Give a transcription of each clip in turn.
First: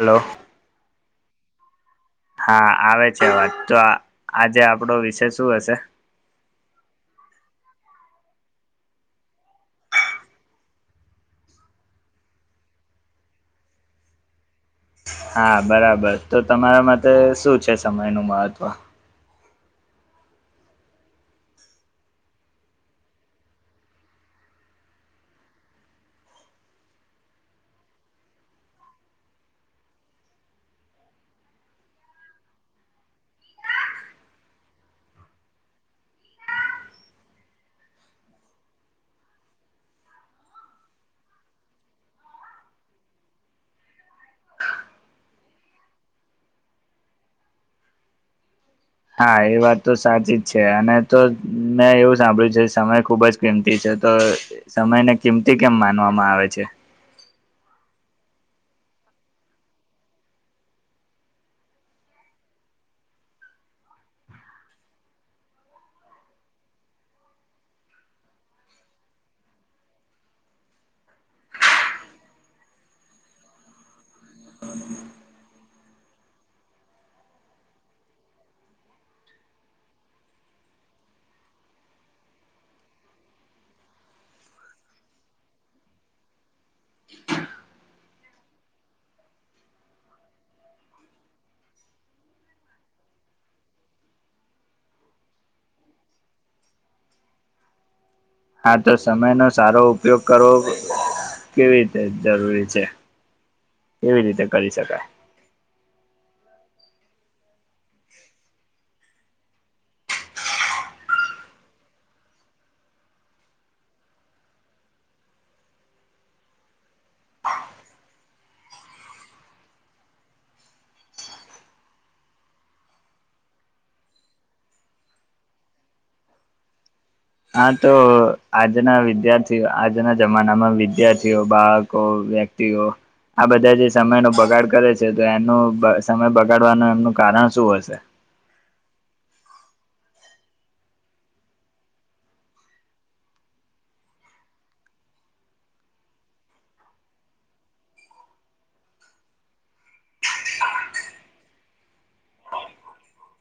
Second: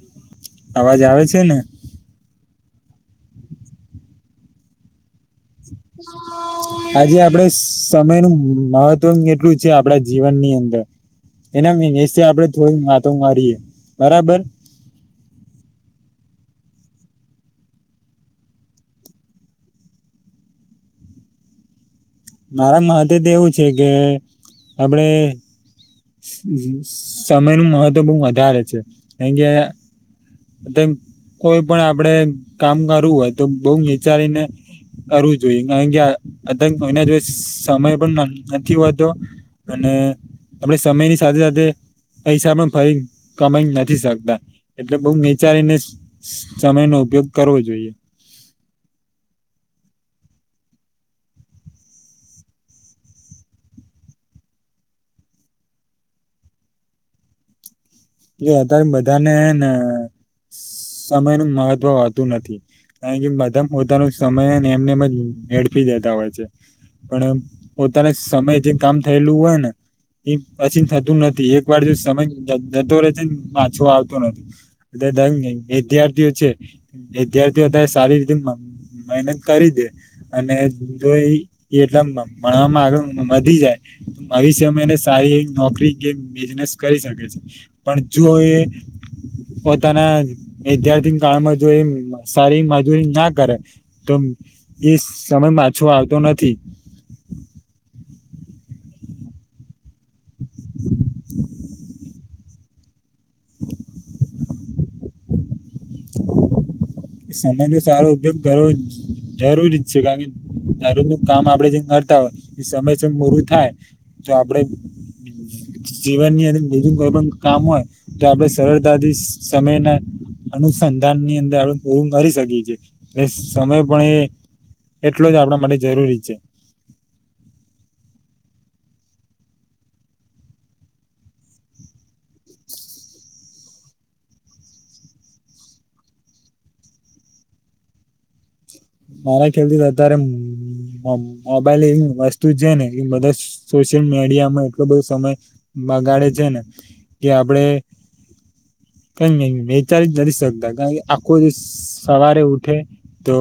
Hello અવાજ આવે છે ને? હા આવે છે વાત તો આજે આપડો વિશેષ આજે આપડે સમયનું મહત્વ કેટલું છે આપડા જીવનની અંદર એના આપડે થોડી વાતો મારીયએ બરાબર. હા બરાબર તો તમારા માટે શું છે સમય નું મહત્વ? મારા મહત્વ તો એવું છે કે આપડે સમય નું મહત્વ બહું વધારે છે કારણ કે કોઈ પણ આપણેે કામ કરવું હોય તો બઉ વિચારીને કરવું જોઈએ કારણ કે અત કોના જો સમય પણ નથી હોતો અને અને આપડ સમય ની સાથે સાથે પૈસા પણ ફરી કમાઈ નથી શકતા એટલે બઉ વિચારીને સમય ન ઉપયોગ કરવો જોઈએ. હા એ વાત તો સાચી જ છે અને તો મેં એવું સાંભળ્યું છે સમય ખુબ જ કિંમતી છે. તો સમયને કિંમતી કેમ માનવામાં આવે છે? એ અત્યારે બધાને ને સમય નું મહત્વ હોતું નથી. કારણ કે બધા પોતાનો, સમય એમને એમજ એડપી દેતા હોય છે. પણ પોતાના સમય, જે કામ થયેલુ હોય ને એ પછી થતુ નથી, એક વાર જો સમય તો માછું આવતુ નથી, એટ વિદ્યાર્થીઓ છે, વિદ્યાર્થીઓ સારી રીતે મહેનત કરી, દે અને જો એટલા આગળ વધી જાય, આવીષ એને સારી નોકરી કે બિઝનેસ કરી શકે છે. પણ જો એ પોતાના વિદ્યાર્થી કાળમા, જો એ સારી મજૂરી ના કરે તો એ સમય પાછો, આવતો નથી. હા, તો સમયનો સારો ઉપયોગ કરવો કેવી રીતે જરૂરી છે. કેવી રીતે, કરી શકાય. સમય નો સારો ઉપયોગ કરવો જરૂરી છે. કારણ કે દારું નું કામ આપડે જે ય એ સમય, સમ મોરુ થાય તો આપડે જીવન ની અદર બીજુ કોઈ પણ કામ હોય. તો આપડે સરળતાથી સમયના અનુસંધાનની અંદર આપણે પૂરું કરી શકીએ છીએ, એ સમય પણ એ એટલુ, જ આપણા માટે જરૂરી છે. હા, તો આજના વિદ્યાર્થીઓ આજના જમાનામાં વિદ્યાર્થીઓ બાળકો વ્યક્તિઓ આ બધા જે સમયનો બગાડ કરે છે, તો એનું સમય બગાડવાનું એમનું કારણ શું હશે. મારા, ખ્યાલથી અત્યારે મોબાઈલ એવી વસ્તુ છેને, એ બધા સોશિયલ મીડિયા માં એટલો બધો સમય બગાડે છેને, કે આપડે ક નહી વિચારી જ નથી. શકતા કારણ કે આખો સવારે ઉઠે તો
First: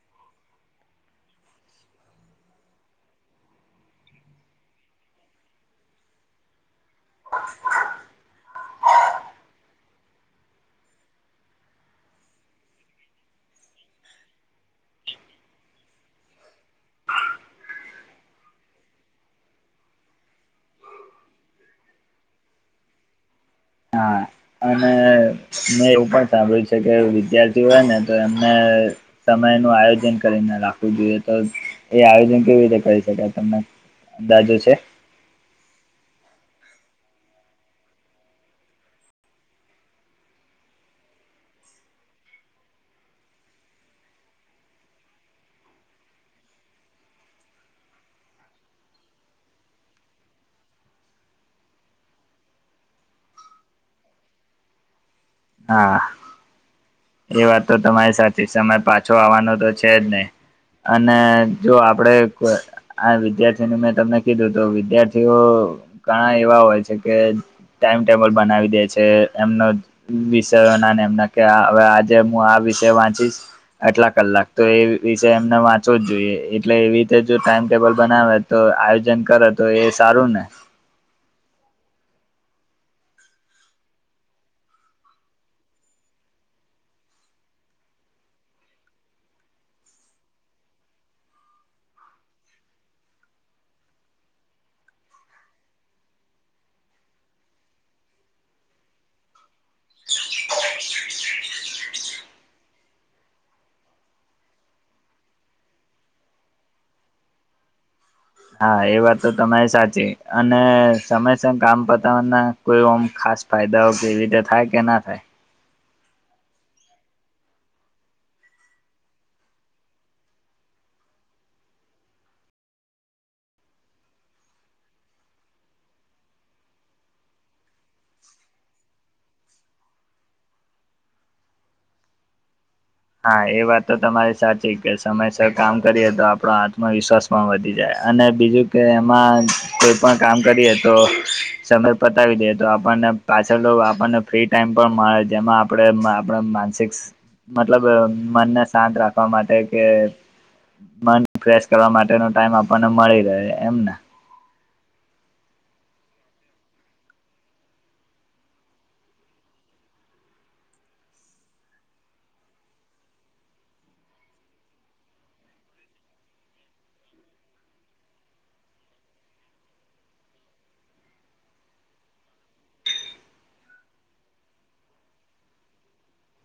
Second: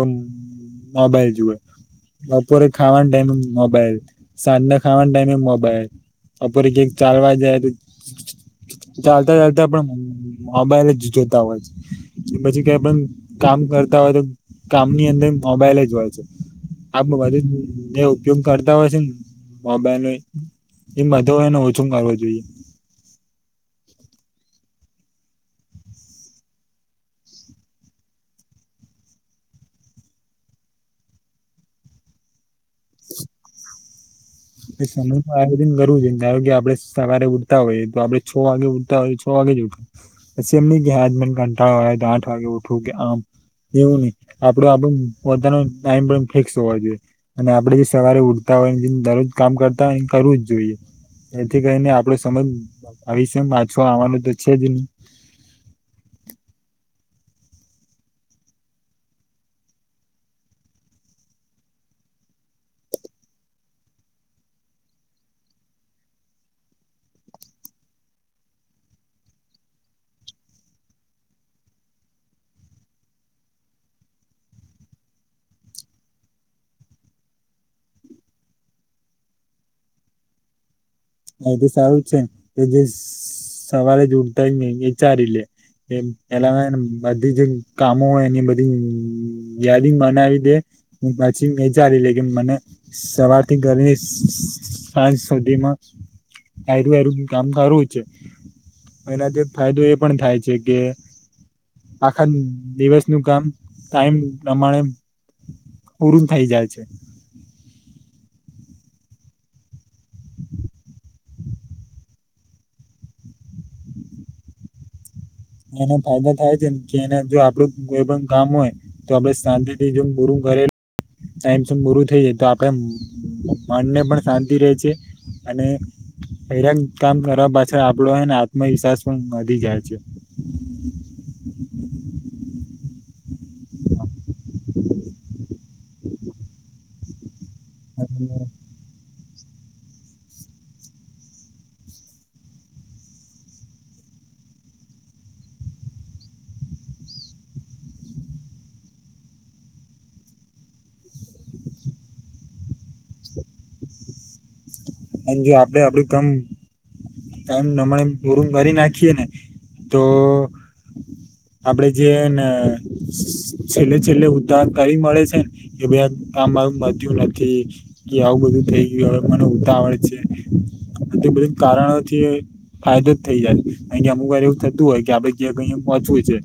હ, ભાઈ જુઓ. બપોરે ખાવાના ટાઈમે મોબાઈલ સાંજના ખાવાની, ટાઈમે મોબાઈલ બપોરે કક ચાલવા, જાય તો ચાલતા ચાલતા પણ મોબાઈલ જ જોતા હોય છે, કે પછી કઈ પણ કામ કરતા હોય તો કામ ની અંદર મોબાઈલ જ હોય છે. આપ બધુ ઉપયોગ કરતા હોય, છેને. મોબાઈલ ન એમ બધો એને ઓછુ, કરવા જોઈએ. હા. અને મે એવુ પણ સાંભળ્યું છે, કે વિદ્યાર્થી હોય, ને તો એમને સમય આયોજન કરીને રાખવુ, જોઈએ. તો એ આયોજન કેવી રીતે કરી શકાય તમને? અંદાજો છે એ સમય આયોજન કરવુ છે. કે આપડે સવારે ઉઠતા હોયએ તો આપડે છ. વાગે ઉઠતા, હોય. તો છ વાગે જ ઉઠ પછી એમની મને કટાળો આવે તો આઠ વાગે ઉઠુ, કે આમ એવું નહ આપડો આપ બધનો ટાઈમ પણ ફિક્સ હોવા, જોઈએ. અને આપડે જે સવારે ઉઠતા દરરોજ કામ કરતા એ કરવુ, જ જોઈએ. એથી કરીને આપડે સમજ આવી છે, માછો આવવાનું તો છે, જ નહી. હા. એ વાત તો તમારી સાથે સમય પાછો આવવાનો તો છે, જ ને. અને જો આપણે આ વિદ્યાર્થી, ન મેં તમને કીધું તો વિદ્યાર્થીઓ ઘણા એવા હોય છે, કે ટાઈમટેબલ બનાવી દે છે, એમનો વિષયો, ના એમના કે હવે આજે હુ, આ વિષય વાંચીશ. આટલા કલાક, તો એ વિશે એમને વાંચવો જ જોઈએ. એટલે એવી રીતે જો ટાઈમ ટેબલ બનાવે તો આયોજન કરે તો એ સારુ, ને હા, તો સારુ છેને. તો જે સવારે જ ઉઠતા હો ને એ ચારી લે એ પલા બધી, જે કામો હોય એની બધી યાદી બનાવી દે હુ, પછી મેચાારી લે કે મને સવાર થી ઘર સાંજ સુધીમાં આર આરગ કામ સારુ છે. એના જે ફાયદો, એ પણ થાય છે કે આખા દિવસનુ, કામ ટાઈમ પ્રમાણે પરન થઇ જાય છે. હા એ વાત તો તમારી સાચી અને સમય સર કામ પતાના કોઈમ ખાસ ફાયદાઓ કેવી રીતે થાય કે ના થાય. એનો ફાયદા થાય છે, ને કે એના જો આપડું કોઈ પણ કામ હોય તો આપડે શાંતિથી જેમ પૂરું કરે સા પૂરું થઈ જાય તો આપડે મનને પણ શાંતિ રહેે છે. અને દરેક કામ કરવા પાછળ આપડો એને આત્મવિશ્વાસ પણ વધી જાય છે. [inaudible] હા, એ વાત તો તમારી સાચી કે સમયસર કામ કરીએ તો આપડો આત્મવિશ્વાસ પણ વધી જાય અને બીજું કે કોઈ પણ કામ કરીએ તો સમય પતાવી દે તો આપણને પાછળ તો આપણને મતલબ ફ્રી ટાઈમ પણ મળે. જેમાં આપ આપ માનસિક મતલબ મનને શાંત રાખવા માટે કે મન ફ્રેશ કરવા માટેનો ટાઈમ આપણને મળી રહે એમને અને જો આપડે આપડું કમ એમ નમણે ગોર કરી નાખીએ ને તો આપડે જેને છેલ્લે છેલ્લે ઉહણ કરી મળે છે, ને કે ભ કામ મતલબ નથી આવું બધું થઈ ગયું હવે મને ઉતાવડ છે. આ તે બધું કારણોથી ફાયદો જ થઇ જાય કાર કે અમુક વાર એવું થતું હોય કે આપડે ક્યાં અહીયા પહોંચવું છે.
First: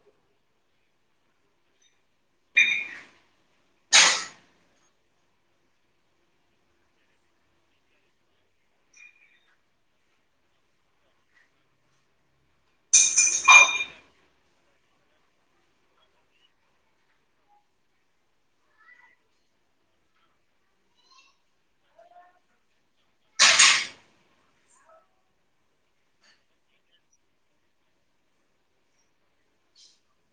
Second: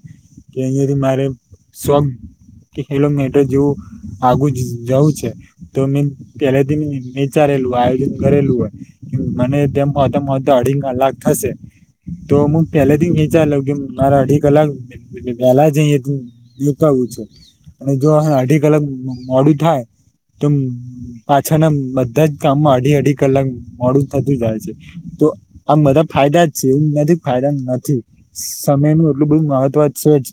કે અહીંથી મારે સ્વ કે હેલો મેટ્ર જેવું આગું જવું છે તો મે પેલાથી વિચારે આયોજન કરેલું હોય મને તેમ પોતા પોતા અઢી કલાક થશે. તો હું પેલાથી વિચાર લઉ કે મારા અઢી કલાક પહેલા જઈએ તો. આવું છે અને જો અઢી કલાક મોડું થાય. તો પાછા ના બધા જ કામમાં અઢી અઢી કલાક મોડું થતું જાય છે, તો આ બધા ફાયદા જ છે એવુંનાથી ફાયદા નથી. સમયનું એટલું બહુ મહત્વ છે જ.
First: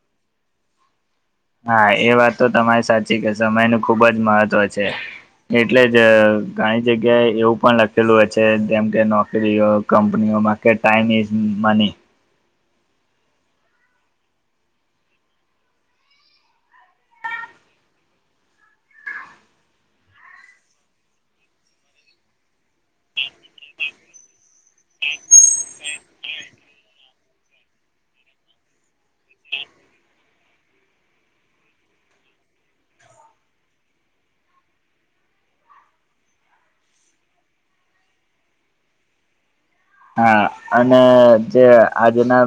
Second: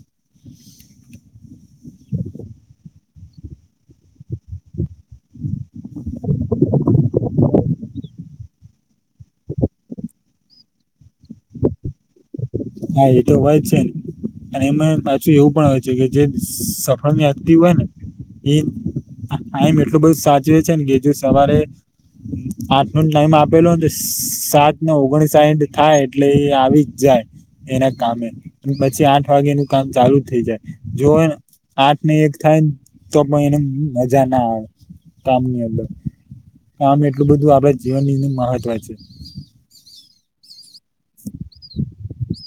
હા એ વાત તો તમારી સાચી કે સમય નુ ખુબ જ મહત્વ છે. એટલે જ ઘણી જગ્યાએ એવું પણ લખેલું હોય છે, જેમ કે નોકરીઓ કંપનીઓ. ઓમા ટાઈમ ઇઝ મની. હા એતો હોય જ છે ન. અને એમાં પાછું એવું પણ હોય છે કે જે સફળ વ્યક્તિ હોય ને એ ટાઈમ એટલું બધુ સાચવે છે મ કેજુ સવારે આઠનો ટાઈમ આપેલોને તો સાત ને ઓગણસાઇઠ થાય એટલે એ આવી જ. જાય એના કામે પછી આઠ વાગે નું કામ ચાલુ થઈ જાય જો એને આઠ ને એક થાયને તો પણ એને મજા ના આવે કામની અંદર આમ એટલું બધું આપડ જીવનની મહત્વ છે. હા અને જે આજના.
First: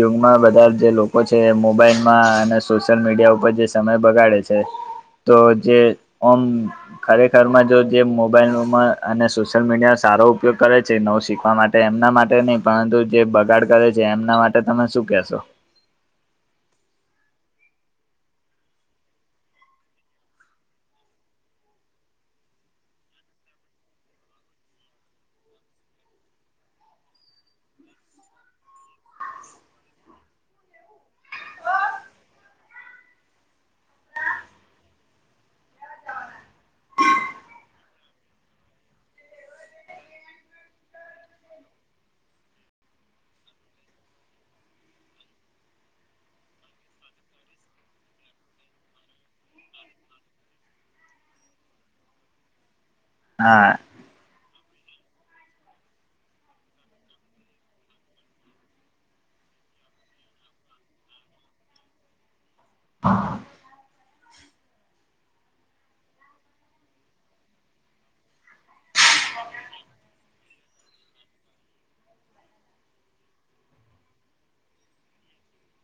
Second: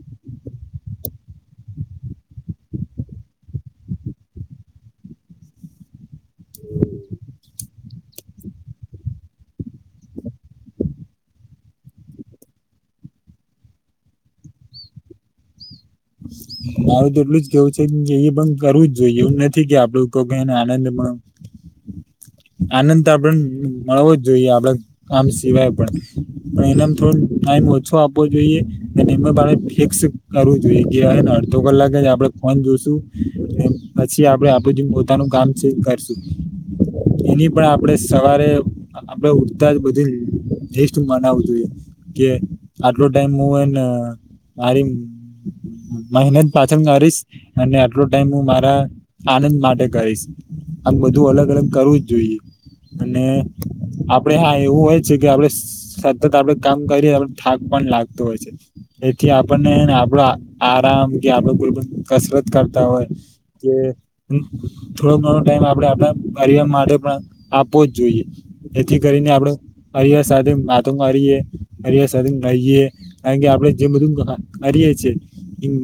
યુગમાં બધા જે લોકો છે. મોબાઈલમાં અને સોશિયલ મીડિયા ઉપર જે સમય બગાડે છે. તો જે ઓમ ખરેખરમાં જો. જે મોબાઈલમાં અને સોશિયલ મીડિયાનો સારો ઉપયોગ કરે છે નવું શીખ ના એમના માટે એમના માટે નહી પરંતુ જે બગાડ કરે છે. એમના માટે તમે શું કેશો? મારું તો એટલું જ કેવું છે એ પણ કરવું જ જોઈએ એવું નથી કે આપડું એને આનંદ મળ [inaudible] આનંદ તો આપડે મળવો જ જોઈએ આપડે આમ સિવાય પણ પણ એના થોડું ટાઈમ. ઓછો આપવો જોઈએ અને એમાં ફિક્સ કરવું જોઈએ. ને અડધો કલાક જ આપડે ફોન જોશું પછી આપડે આપડું જે પોતાનું કામ છે. કરશું. એની પણ આપણેે સવારે આપડે ઉઠતા જ બધી લીસ્ટ મનાવું જોઈએ. કે આટલો ટાઈમ હું એન મારી. મહેનત પાછળ કરીશ અને આટલો ટાઈમ હું મારા આનંદ માટે કરીશ. આ બધું અલગ અલગ કરવું જ જોઈએ અને હા આપડે હા. એવું હોય છે કે આપડે સતત આપડે કામ કરીએ આપ થાક પણ લાગતો હોય છે. એથી આપણને ને આપડા. આરામ કે આપડે કોઈ કસરત કરતા હોય કે. થોડો ઘણો ટાઈમ આપડે આપણા પરિવાર માટે પણ આપવો જ જોઈએ એથી કરી. ને આપડે. પરિવાર સાથે વાતો કરીએે પરિવાર સાથે રહીએ કારણ કે આપડણે જેમ બધું કરી. એ છે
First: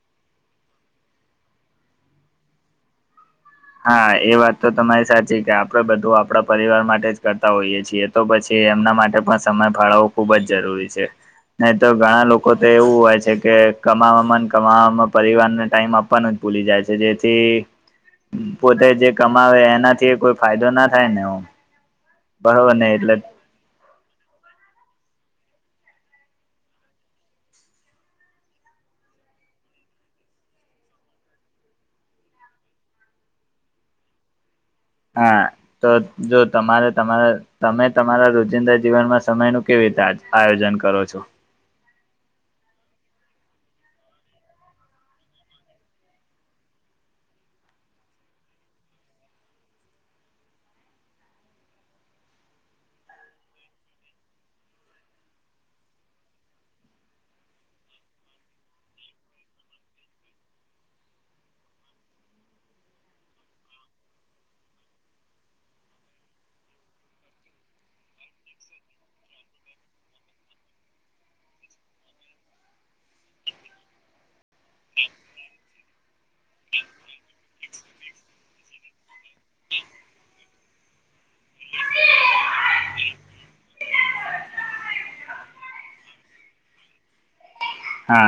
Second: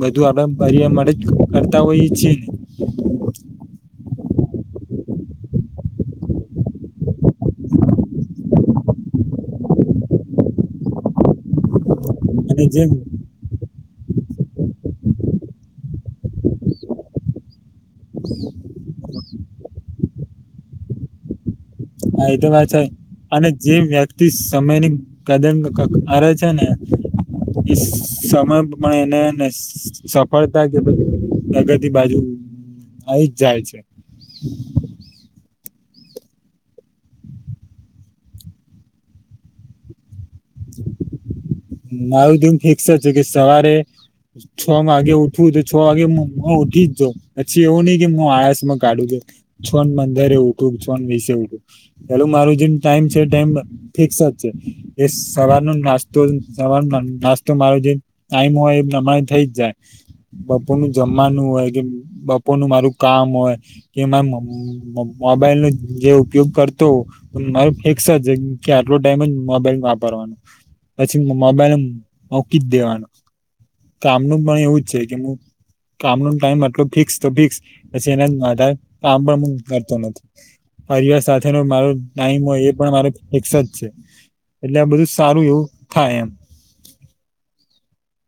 બધું આપડા માટે જ કરતા હોઈએ છીએ ને. હા એ વાત તો તમારી સાચી કે આપડે બધું આપણા પરિવાર માટે જ કરતા હોઈએ છીએ તો પછી. એમના માટે પણ સમય ફાળવવો ખુબ જ જરૂરી છે નહી તો. ઘણા ને લોકો અને તો જે એવું હોય છે કે કમાવામાં. કમાવામાં પરિવારને ટાઈમ આપવાનો જ ભૂલી જાય છે જેથી પોતે જે. કમાવે એનાથી કોઈ ફાયદો ના થાય ને એ. હા એ તો વાત છે અને જે વ્યક્તિ સ સમયની કદર કરે છે ને. એ સમય પણ એને ને સફળતા કે પ્રગતિ બાજુ આવી જ જાય છે. હા તો જો તમારે તમારા તમે તમારા રોજિંદા જીવનમાં સમય નુ કેવી રીતે આયોજન કરો છો. મારું તો એમ ફિક્સ જ છે કે સવારે છ વાગે ઉઠવું તો છ વાગે હું ઉઠ ઈ જ જો પછી એવું નહી કે હું આળસ માં કાઢું છું છન ને પંદરે ઉઠું છન વિષ ઉઠું પેલું મારું જે ટાઈમ છે એ ટાઈમ ફિક્સ જ છે એ સવારનો નાસ્તો સવાર નાસ્તો મારો જે ટાઈમ હોય એ અમારે થઇ જ જાય બપોર નું જમવાનું હોય કે બપોર નું મારું કામ હોય કે મામા એમ મોબાઈલ નો જે ઉપયોગ કરતો હોવ મારું ફિક્સ જ કે આટલો ટાઈમ જ મોબાઈલ વાપરવો પછી મોબાઈલ મોકી જ દેવાનું કામનું પણ એવું જ છે કે કામ નો ટાઈમ આટલો ફિક્સ તો ફિક્સ પછી એનાથી વધારે કામ પણ કરતો નથી પરિવાર સાથેનો મારો ટાઈમ હોય એ પણ મારો ફિક્સ જ છે એટલે આ બધું સારું એવું થાય એમ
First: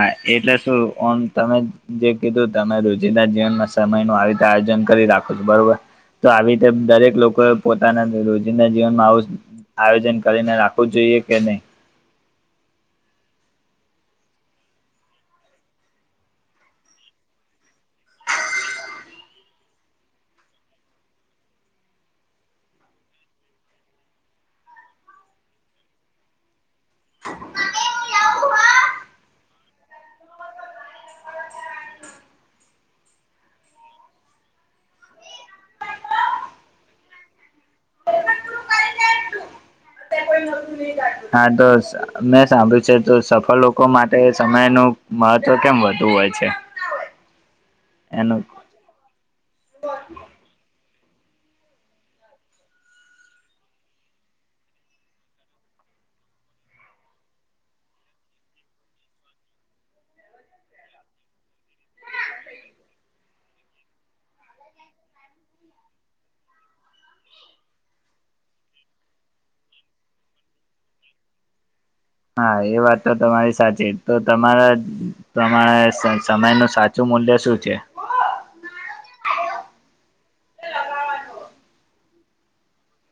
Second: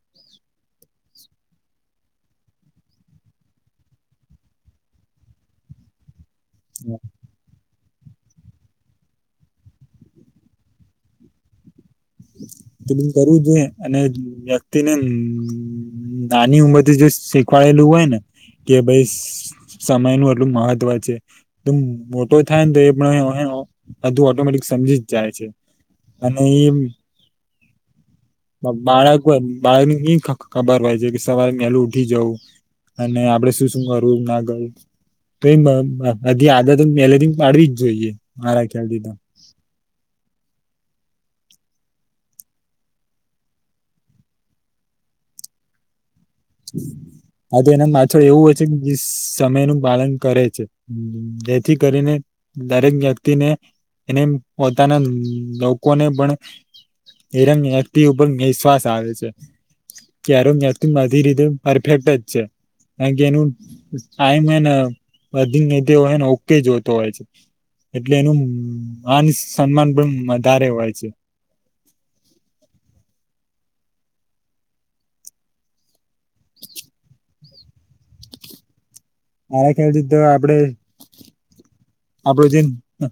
હા એટલે શું ઓમ તમે જે કીધું તમે રોજિંદાર જીવનમાં સમય નું આવી રતે આયોજન કરી રાખો છો બરોબર તો આવી રીતે દરેક લોકો એ પો પોતાના રોજિંદના જીવનમાં આવુજ આવું આયોજન કરીને રાખવું જોઈએ કે નહી તો ભી કરવું જોઈએ અને વ્યક્તિને નાની ઉંમર થી જો શીખવાડેલું હોય ને કે ભાઈ સમય નું એટલું મહત્વ છે તો મોટો થાય ને તો એ પણ ની બધુ ઓટોમેટિક સમજી જ જાય છે અને એમ બાળક બાળકને કઈ ખબર હોય છે કે સવારે વહેલું ઉઠી જવું અને આપડે શું શું કરવું ના કરું તો બધી આદતો પહેલેથી પાડવી જ જોઈએ મારા ખ્યાલથી તો હા તો મેં સાંભળ્યું છે તો સફળ લોકો માટે સમય નું મહત્વ કેમ વધુ હોય છે હા તો એના માથે એવું એનું હોય છે જિસ સમય નું પાલન કરે છે જેથી કરીને દરેક વ્યક્તિને એને પોતાના લોકોને પણ નિયમ વ્યક્તિ ઉપર નિશ્વાસ આવે છે કે કેરમ દી રિધમ પરફેક્ટ જ છે કારણ કે એનું ટાઈમ એન્ડ વધી નીતિઓ ઓકે જોતો હોય છે એટલે એનું માન સન્માન પણ વધારે હોય છે હા એ વાત તો તમારી સાચી તો તમારા પ્રમાણે સમય નું સાચું મૂલ્ય શું છે મારા ખ્યાલથી તો આપણે આપણો જે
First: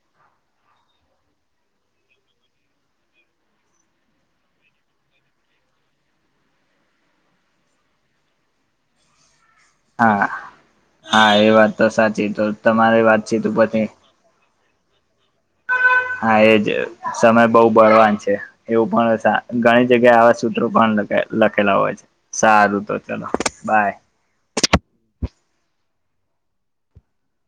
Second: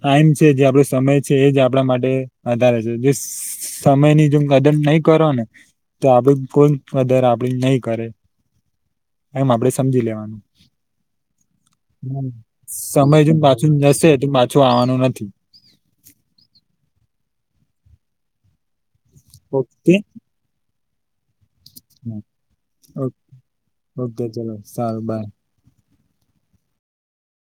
ટાઈમ છે જે આપણો સમય છે એ જ આપણા માટે વધારે છે જે સ સમય ની જો કદર નહી કરો ને તો આપડી કોઈ કદર આપડી નહીં કરે [inaudible] એમ આપડે સમજી હા લેવાનું હા એ વાત તો સાચી તો તમારી સમય જ વાતચીત બા જેમ ઉપરથી જશે તેમ પાછો આવવાનો નથી હા એજ સમય બહુ બળવાન છે એવું પણ ઘણી ઓકે જગ્યાએ આવા સૂત્રો પણ લખે લખેલા હોય છે સારું તો ચલો બાય ઓકે ચલો સારું બાય.